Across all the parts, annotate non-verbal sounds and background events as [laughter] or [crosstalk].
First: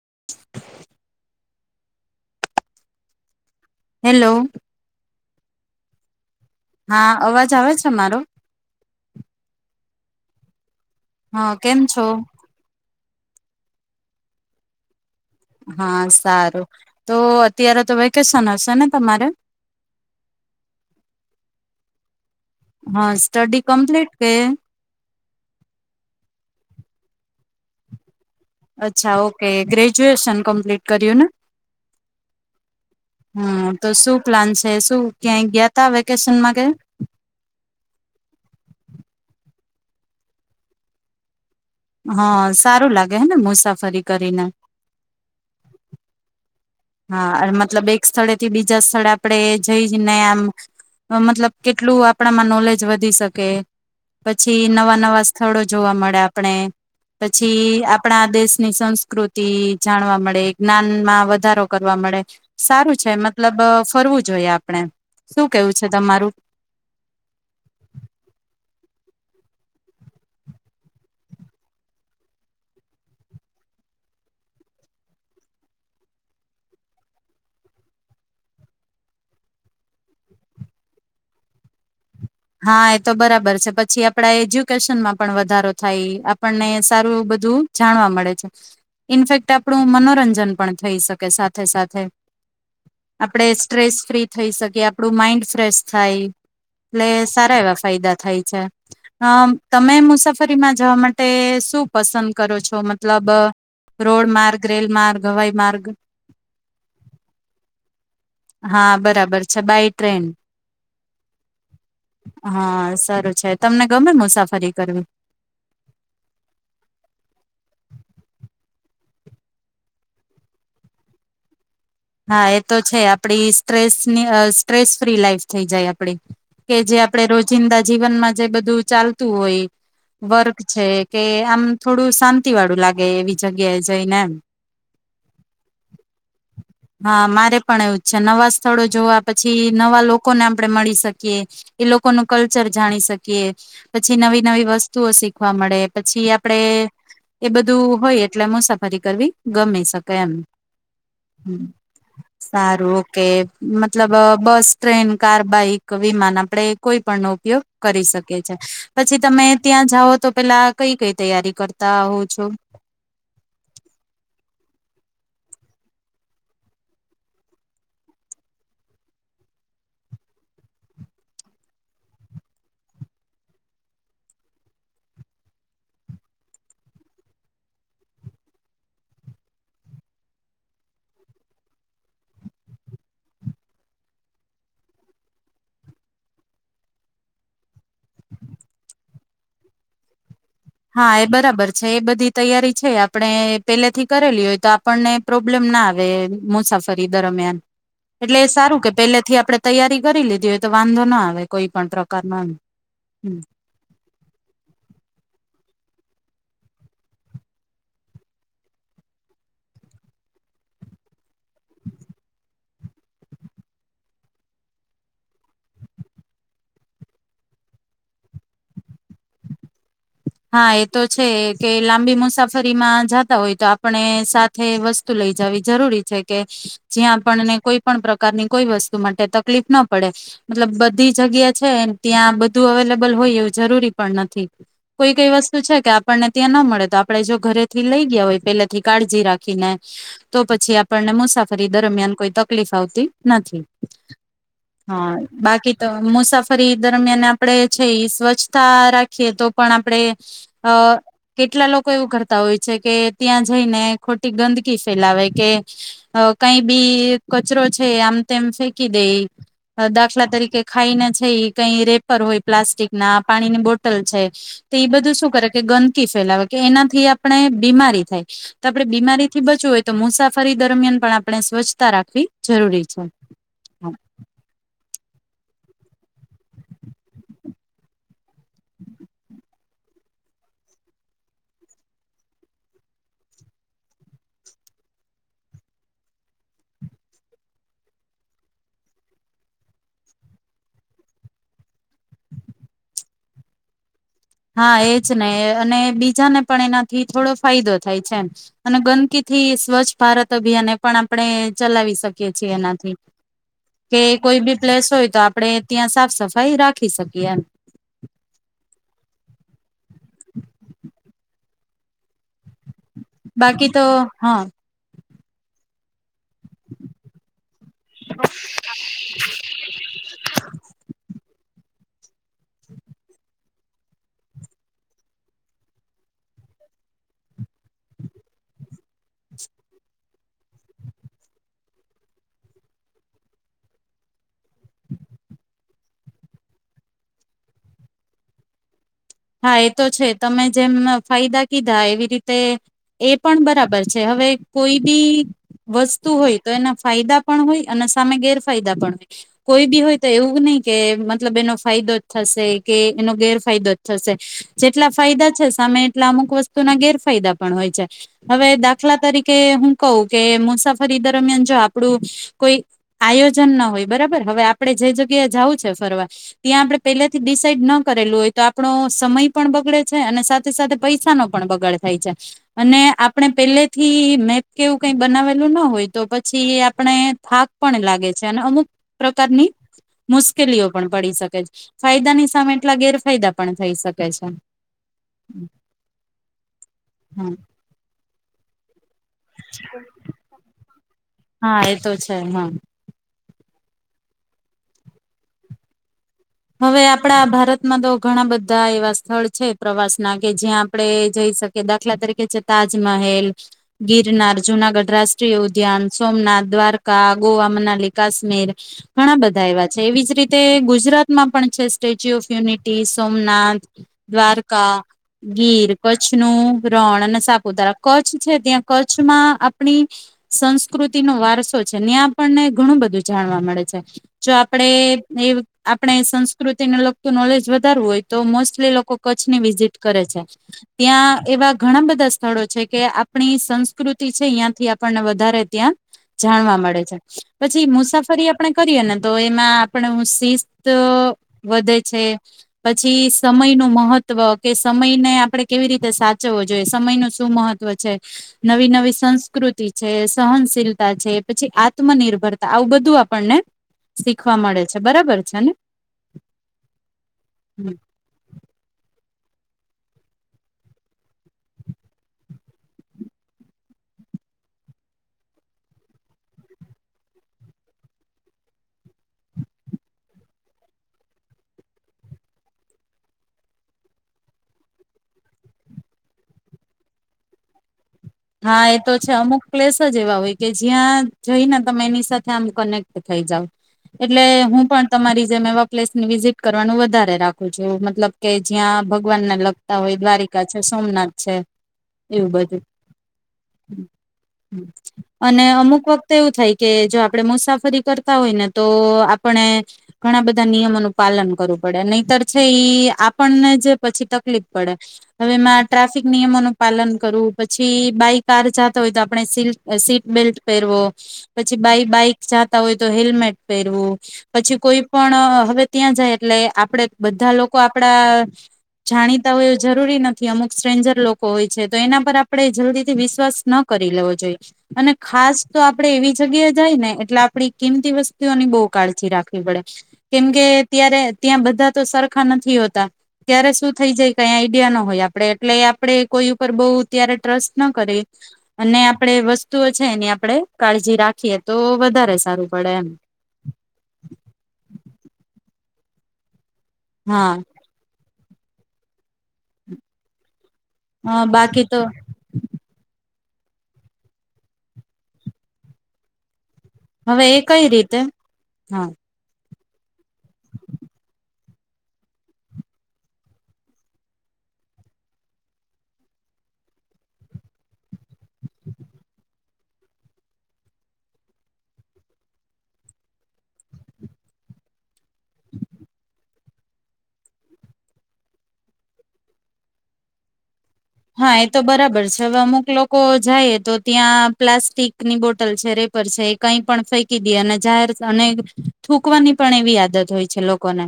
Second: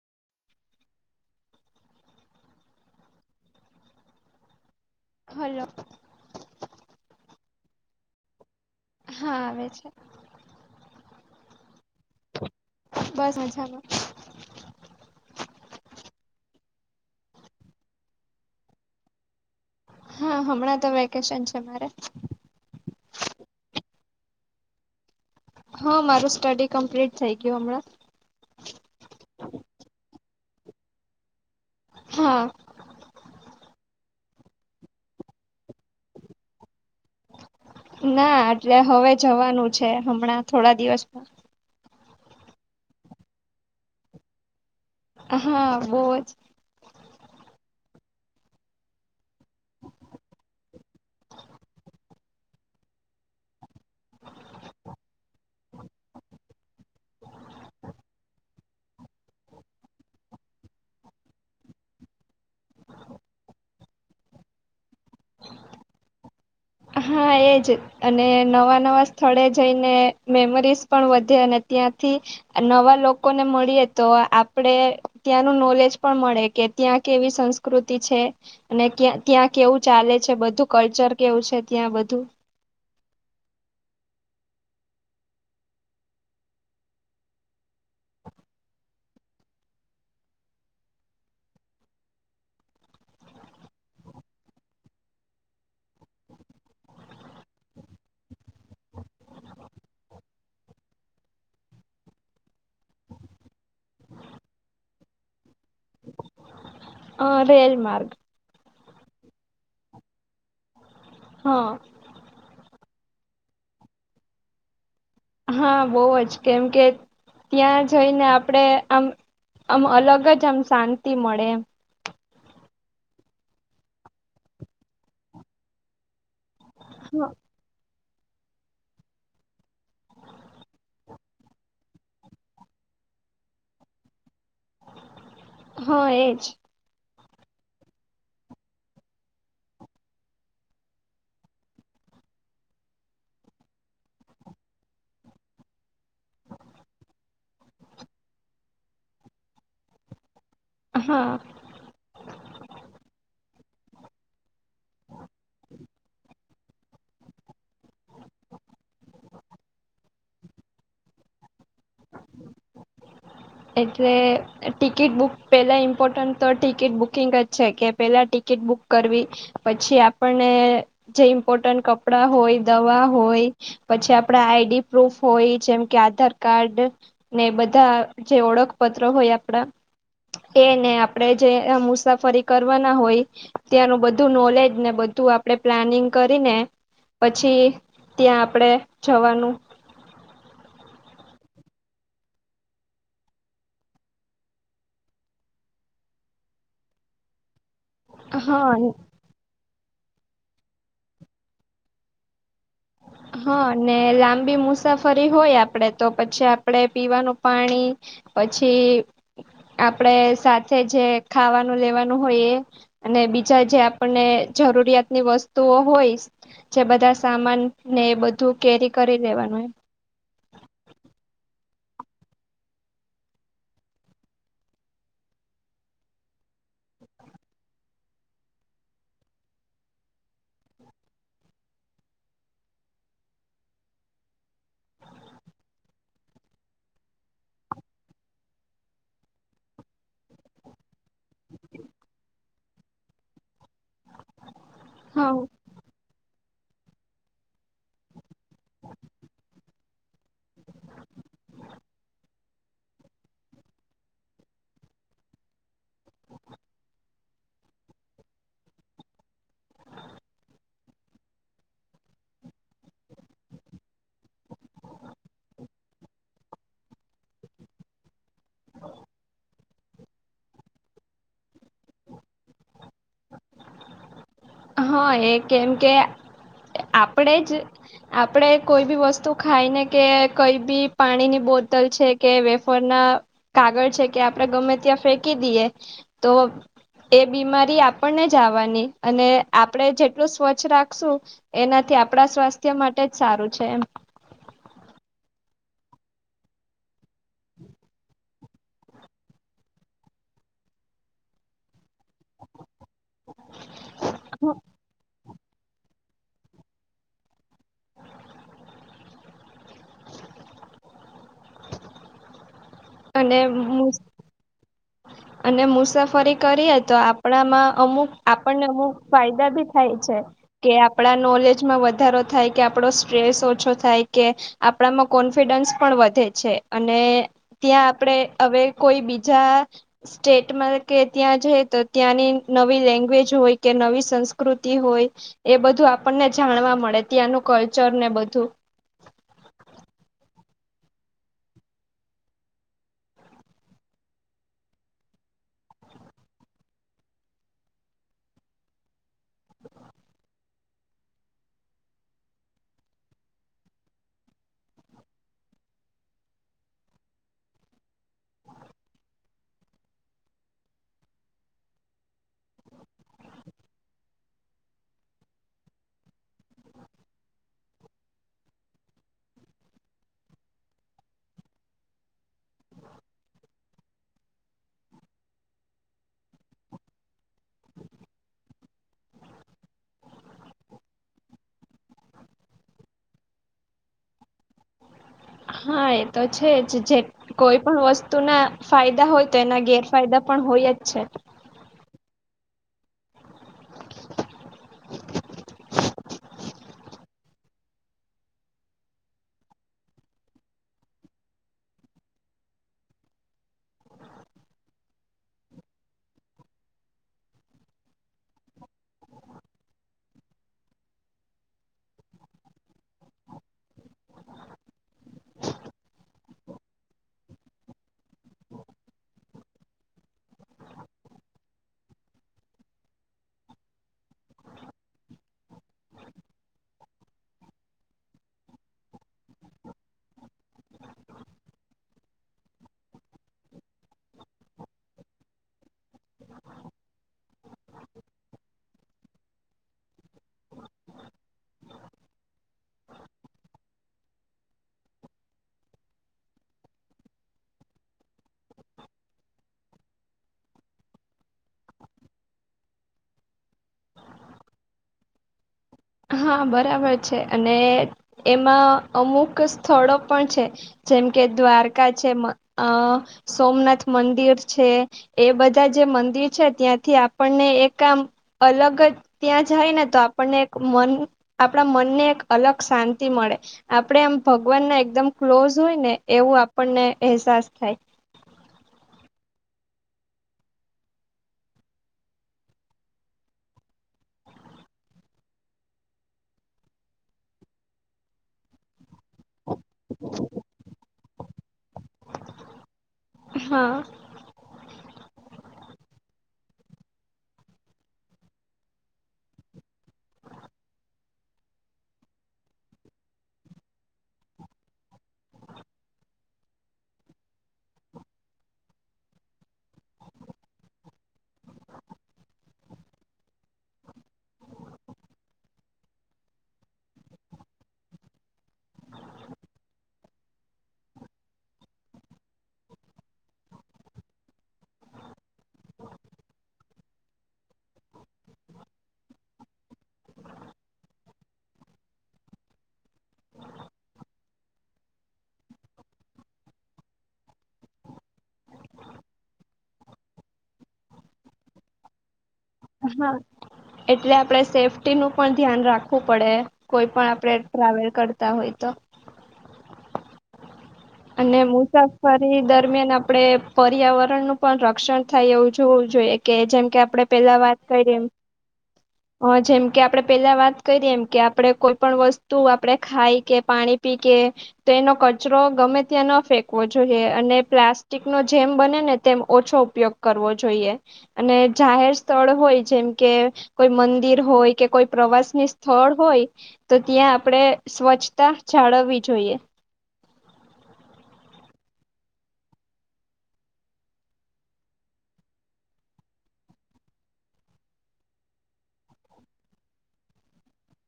[inaudible] Hello. Hello. હા. અવાજ આવે છે મારો? હા આવે છે. હા. કેમ છો? બસ મજામાં. હા સારું તો અત્યારે તો વેકેશન હશે ને તમારે. હા હમણાં તો વેકેશન છે મારે. હા સ્ટડી કમ્પ્લીટ કે. હા મારું સ્ટડી કમ્પ્લીટ થઈ ગયું હમણાં. અચ્છા ઓકે ગ્રેજ્યુએશન કમ્પ્લીટ કર્યું ને. હા. હમ્મ તો શું પ્લાન છે. શું ક્યાંય ગયા ત વેકેશનમાં કે, ના એટલે હવે જવાનું છે હમણાં થોડા દિવસમાં. હા સારું લાગે હેને મુસાફરી કરીને. હા બોજ. હા મતલબ એક સ્થળેથી બીજા સ્થળે આપડે જઈને આમ મતલબ કેટલું આપણામાં નોલેજ વધી શકે પછી નવા-નવા સ્થળો જોવા મળે આપણે પછી આપણા દેશની સંસ્કૃતિ જાણવા મળે જ્ઞાનમાં વધારો કરવા મળે સારું છે. મતલબ ફરવું જોઈએ આપણે શું કેવું છે તમારું. હા એજ અને નવા-નવા સ્થળે જઈને મેમરીઝ પણ વધે અને ત્યાંથી નવા લોકોને મળીએ તો આપડે ત્યાંનું નોલેજ પણ મળે કે ત્યાં કેવી સંસ્કૃતિ છે અને ત્યાં કેવું ચાલે છે બધું કલ્ચર કેવું છે ત્યાં બધું. બધું. હા એ તો બરાબર છે પછી આપણા એજ્યુકેશનમાં પણ વધારો થાય આપણને સારું બધું જાણવા મળે છે ઇનફેક્ટ આપણું મનોરંજન પણ થઈ શકે સાથે સાથે આપણે સ્ટ્રેસ ફ્રી થઈ શકીએ આપણું માઈન્ડ ફ્રેશ થાય. એટલે સારા એવા ફાયદા થાય છે અ તમે મુસાફરીમાં જવા માટે શું પસંદ કરો છો મતલબ રોડ માર્ગ, રેલ માર્ગ, હવાઈ માર્ગ. અ રેલ માર્ગ. હા બરાબર છે બાય ટ્રેન. હા હા. સારું છે તમને ગમે મુસાફરી કરવી. હા બઉજ કેમ કે ત્યાં જઈને આપણેે આમ આમ અલગ જ આમ શાંતિ મળે એમ. હા એ તો છે આપડી સ્ટ્રેસની સ્ટ્રેસ ફ્રી લાઈફ થઈ જાય આપડી. કે જે આપડે હા રોજિંદા જીવનમાં જે બધું ચાલતું હોય, વર્ક છે કે આમ થોડું શાંતિ વાળું લાગે એવી જગ્યા એ જઈને એમ. હા એજ. હા મારે પણ એવું છે નવા સ્થળો જોવા પછી નવા લોકોને આપણે મળી શકીએ, એ લોકોનું કલ્ચર જાણી શકીએ, પછી નવી નવી વસ્તુઓ શીખવા મળે પછી આપણેે, એ બધું હોય એટલે મુસાફરી કરવી ગમી શકે એમ. હા સારું ઓ કે. મતલબ બસ ટ્રેન કાર બાઈક વિમાન આપડે કોઈ પણ નો ઉપયોગ કરી શકીએ છે પછી તમે ત્યાં જાઓ તો પેલા કઈ કઈ તૈયારી કર. તા હું છું. એટલે ટિકિટ બુક પેલા ઇમ્પોર્ટન્ટ તો ટિકિટ બુકિંગ જ છે કે પેલા ટિકિટ બુક કરવી પછી આપણને જે ઇમ્પોર્ટન્ટ કપડાં હોય દવા હોય પછી આપડા આઈડી પ્રૂફ હોય જેમ કે આધાર કાર્ડ ને બધા જે ઓળખપત્ર હોય આપણા એને આપણે જે મુસાફરી કરવાના હોય ત્યાંનું બધું નોલેજ ને બધું આપણે પ્લાનિંગ કરીને પછી ત્યાં આપણેે જવાનું. હા એ બરાબર છે એ બધી તૈયારી છે આપણે પેલેથી કરેલી હોય તો આપણને પ્રોબ્લેમ ના આવે મુસાફરી દરમિયાન એટલે એ સારું કે હા પેલે થી આપડે તૈયારી કરી લીધી હોય તો વાંધો ના આવે કોઈ પણ પ્રકાર ન હા ને લાંબી મુસાફરી હોય આ આપડે તો પછી આપડે પીવાનું પાણી પછી આપડે સાથે જે ખાવાનું લેવાનું હોય એ અને બીજા જે આપણને જરૂરિયાતની વસ્તુઓ હોય જે બધા સામાન ને એ બધું કેરી કરી દેવાનું એમ હા એ તો છે કે લાંબી મુસાફરીમાં જાતા હોય તો આપણે સાથે વસ્તુ લઈ જવી જરૂરી છે કે જ્યાં આપણને કોઈ પણ પ્રકારની કોઈ વસ્તુ માટે તકલીફ ના પડે મતલબ બધી જગ્યા છે ત્યાં બધું અવેલેબલ હોય એવું જરૂરી પણ નથી. કોઈ કઈ વસ્તુ છે કે આપણને ત્યાં ના મળે તો આપણે જો ઘરેથી લઈ ગયા હોય પેલેથી કાળજી રાખીને તો પછી આપણને મુસાફરી દરમિયાન કોઈ તકલીફ આવતી નથી. હા, બાકી તો મુસા ફરી દરમિયાન આપડે છે સ્વચ્છતા રાખીએ, તો. પણ આપડે અ કેટલા લોકો એવું કરતા હોય છે કે ત્યાં જઈને ખોટી ગંદકી ફેલાવે, કે કંઈ બી કચરો છે આમ તેમ ફેંકી દે. દાખલા તરીકે, ખાઈને જઈ કંઈ રેપર હોય, પ્લાસ્ટિક ના પાણીની બોટલ છે. તો એ બધું શું કરે? કે ગંદકી ફેલાવે. કે એનાથી આપણે બીમારી થાય. તો આપણે બીમારીથી બચવું હોય, તો મુસાફરી દરમિયાન પણ આપણે સ્વચ્છતા રાખવી જરૂરી છે. હા, એ કેમ કે આપણે જ આપણે કોઈ બી વસ્તુ ખાઈને, કે કંઈ બી પાણીની બોટલ છે, કે વેફરના કાગળ છે કે આપણે ગમે ત્યાં ફેંકી દઈએ, તો એ બીમારી આપણને જ આવવાની અને આપડે જેટલું સ્વચ્છ રાખશું એનાથી આપણા સ્વાસ્થ્ય માટે જ સારું છે એમ હા એજ ને અને બીજાને પણ એના થી થોડો ફાયદો થાય છે એમ. અને ગંદકી થી સ્વચ્છ ભારત અભિયાન એ પણ આપણે ચલાવીશ શકીકીએ છે એનાથી કે કોઈ બી પ્લેસ હોય તો આપ આપણે ત્યાં સાફ સફાઈ રાખી શકીએ એમ. અને બાકી તો મુ હ. [inaudible] અને મુસાફરી કરીએ તો આપણામાં અમુક આપણને અમુક ફાયદા ભી થાય છે કે આપડા નોલેજ માં વધારો થાય કે આપડો સ્ટ્રેસ ઓછો થાય કે આપણામાં કોન્ફિડન્સ પણ વધે છે અને ત્યાં આપણે હવે કોઈ બીજા સ્ટેટમાં કે ત્યાં જાય તો ત્યાંની નવી લેંગ્વેજ હોય કે નવી સંસ્કૃતિ હોય એ બધું આપણને જાણવા મળે ત્યાંનું કલ્ચર ને બધું હા એ તો છે તમે જેમ ફાયદા કીધા એવી રીતે એ પણ બરાબર છે હવે કોઈ બી વસ્તુ હોય તો એના ફાયદા પણ હોય અને સામે ગેરફાયદા પણ હોય કોઈ બી હોય તો એવું નહી કે મતલબ એનો ફાયદો જ થશે કે એનો ગેરફાયદો જ થશે જેટલા ફાયદા છે સામે એટલા અમુક વસ્તુના ગેરફાયદા પણ હોય છે હવે દાખલા તરીકે હું કહું કે મુસાફરી દરમિયાન જો આપડું કોઈ આયોજન ન હોય બરાબર હવે આપડણે જે જગ્યા જવું છે ફરવા ત્યાં આપડે પેલાથી ડિસાઇડ ન કરેલું હોય તો આપણો સમય પણ બગડે છે અને સાથે સાથે પૈસાનો પણ બગાડ થાય છે અને આપણે પહેલે થી મેપ કેવું કઈ બનાવેલું ન હોય તો પછી આપણે થાક પણ લાગે છે અને અમુક પ્રકારની મુશ્કેલીઓ પણ પડી શકે છે ફાયદાની સામે એટલા ગેરફાયદા પણ થઈ શકે છે. હા એ તો છે જ જે કોઈ પણ વસ્તુ તું ના ફાયદા હોય તો એના ગેરફાયદા પણ હોય જ છે. હા એ તો હા એમાં હવે આપણા ભારતમાં તો ઘણા બધા એવા સ્થળ છે પ્રવાસના કે જ્યાં આપણે જઈ શકીએ દાખલા તરીકે છે તાજમહેલ ગિરનાર જુનાગઢ રાષ્ટ્રીય ઉદ્યાન સોમનાથ દ્વારકા ગોવા મનાલી કાશ્મીર ઘણા બધા એવા છે એવી જ રીતે ગુજરાત માં પણ છે statue of unity Somnath Dwarka Gir કચ્છનું રણ અને સાપુતારા કચ્છ છે ત્યાં કચ્છમાં આપણી સંસ્કૃતિ નો વારસો છે ત્યાં આપણને ઘણું બધું જાણવા મળે છે જો આપણેે એ આપણે સંસ્કૃતિને લગતું નોલેજ વધારવું હોય તો મોસ્ટલી લોકો કચ્છની વિઝિટ કરે છે ત્યાં એવા ઘણા બધા સ્થળો છે કે આપણી સંસ્કૃતિ છે ત્યાંથી આપણને વધારે ત્યાં જાણવા મળે છે પછી મુસાફરી આપણે કરીએ ને તો એમાં આપણે સીસથ વધે છે પછી સમય ન મહત્વ કે સમયને આપણે કેવી રીતે સાચવવો જોઈએ સમય ન શું મહત્વ છે નવી નવી સંસ્કૃતિ છે સહનશીલતા છે પછી આત્મનિર્ભરતા આવું બધું આપણને શીખવા મળે છે બરાબર છે ને હા બરાબર છે અને એમાં. અમુક સ્થળો પણ છે જેમ કે દ્વારકા છે અ સોમનાથ મંદિર છે એ બધા જે મંદિર છે ત્યાંથી આપણને એક આમ અલગ જ ત્યાં જાયને તો આપણને મન આપણા મનને એક અલગ શાંતિ મળે આપણે એમ ભગવાનને એકદમ ક્લોઝ હોય ને એવું આપણને અહેસાસ થાય હા એ તો છે અમુક પ્લેસ જ એવા હોય કે જ્યાં જઈને તમે એની સાથે આમ કનેક્ટ થઈ જાવ એટલે હું પણ તમારી જેમ એવા પ્લેસને વિઝિટ કરવાનું વધારે રાખું છું મતલબ કે જ્યાં ભગવાનને લગતા હોય દ્વારિકા છે સોમનાથ છે એવું બધું હા અને અમુક વખતે એવું થાય કે જો આપે મુસાફરી કરતા હોય ને તો આપણે ઘણા બધા નિયમોનું પાલન કરવું પડે નહીતર છે આપણને જે પછી તકલીફ પડે હવે એમાં ટ્રાફિક નિયમોનું પાલન કરવું પછી બાય કાર જાતા હોય તો આપણે સી સીટ બેલ્ટ પહેરવો પછી બાય બાઈક જાતા હોય તો હેલ્મેટ પહેરવું પછી કોઈ પણ હવે ત્યાં જાય એટલે આપણે બધા લોકો આપડા જાણીતા હોય એ જરૂરી નથી અમુક સ્ટ્રેન્જર લોકો હોય છે તો એના પર આપણે જલ્દી વિશ્વાસ ન કરી લેવો જોઈએ અને ખાસ તો આપણે એવી જગ્યા જાય ને એટલે આપડી કિંમતી વસ્તુઓની બહુ કાળજી રાખવી પડે કેમકે ત્યારે ત્યાં બધા તો સરખા નથી હોતા ત્યારે શું થઈ જાય કઈ આઈડિયા ન હોય આપણે એટલે આપે કોઈ ઉપર બહુ ત્યારે ટ્રસ્ટ ન કરી અને આપણેે વસ્તુઓ છે એની આપણેે કાળજી રાખીએ તો વધારે સારું. પડે એમ હા એટલે આપડે સેફ્ટી નું પણ ધ્યાન રાખ પડે. કોઈ પણ આપણે હા ટ્રાવેલ કરતા, તા હોય તો અને બાકી તો મુસાફરી દરમિયાન આપણે પર્યાવરણનું પણ રક્ષણ થાય એવું જોવું જોઈએ કે જેમ કે આપડે હવે પેલા એ વાત કઈ કરી રીતે એમ હા હ જેમ કે આપણે પેલા વાત કરીએ એમ કે આપણે કોઈ પણ વસ્તુ આપણે ખાઈ કે પાણી પી કે તો એનો કચરો ગમે ત્યાં ન ફેંકવો જોઈએ અને પ્લાસ્ટિક નો જેમ બને ને તેમ ઓછો ઉપયોગ કરવો જોઈએ અને જાહેર સ્થળ હોય જેમ કે કોઈ મંદિર હોય કે કોઈ પ્રવાસની સ્થળ હોય તો ત્યાં આપણેે સ્વચ્છતા જાળવવી જોઈએ. હા એ તો બરાબર છે, હવે અમુક લોકો જાઈ તો ત્યાં પ્લાસ્ટિકની બોટલ છે, રેપર છે, એ કંઈ પણ ફેંકી દે અને જાહેર અને થૂકવાની પણ એવી આદત હોય છે લોકોને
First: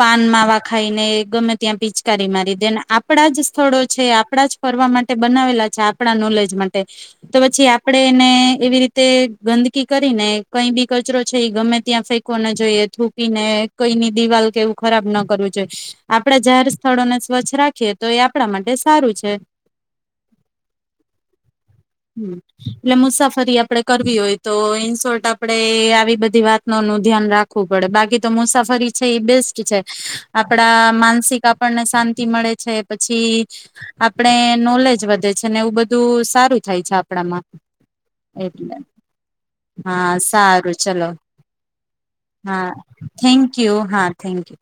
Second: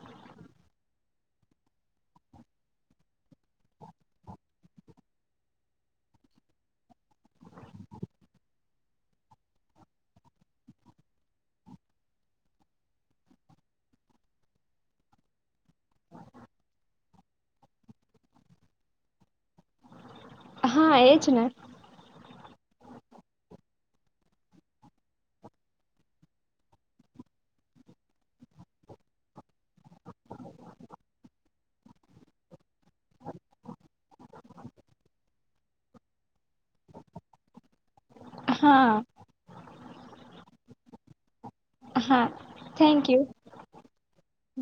પાન માવા ખાઈને ગમે ત્યાં પિચકારી મારી દેને આપણા જ સ્થળો આપણા જ ફરવા માટે બનાવેલા છે આપણા નોલેજ માટે તો પછી આપણેે એને એવી રીતે ગંદકી કરીને કઈ બી કચરો છે એ ગમે ત્યાં ફેંકવો ના જોઈએ થૂકીને કઈની દિવાલ કે એવું ખરાબ ના કરવું જોઈએ, આપડા જાહેર સ્થળોને સ્વચ્છ રાખીએ તો એ આપણા માટે સારું છે. હા એજ ને, હ એટલે મુસાફરી આપડે કરવી હોય તો ઈન શોર્ટ આપણે આવી બધી વાતનોનું ધ્યાન રાખવું પડે બાકી તો મુસાફરી છે એ બેસ્ટ છે આપડા માનસિક આપણને શાંતિ મળે છે, પછી આપણે નોલેજ વધે છે ને એવું બધું સારું થાય છે. આપણામાં એટલે હા હા સારું ચલો હા થેન્ક યુ, હા થેન્ક યુ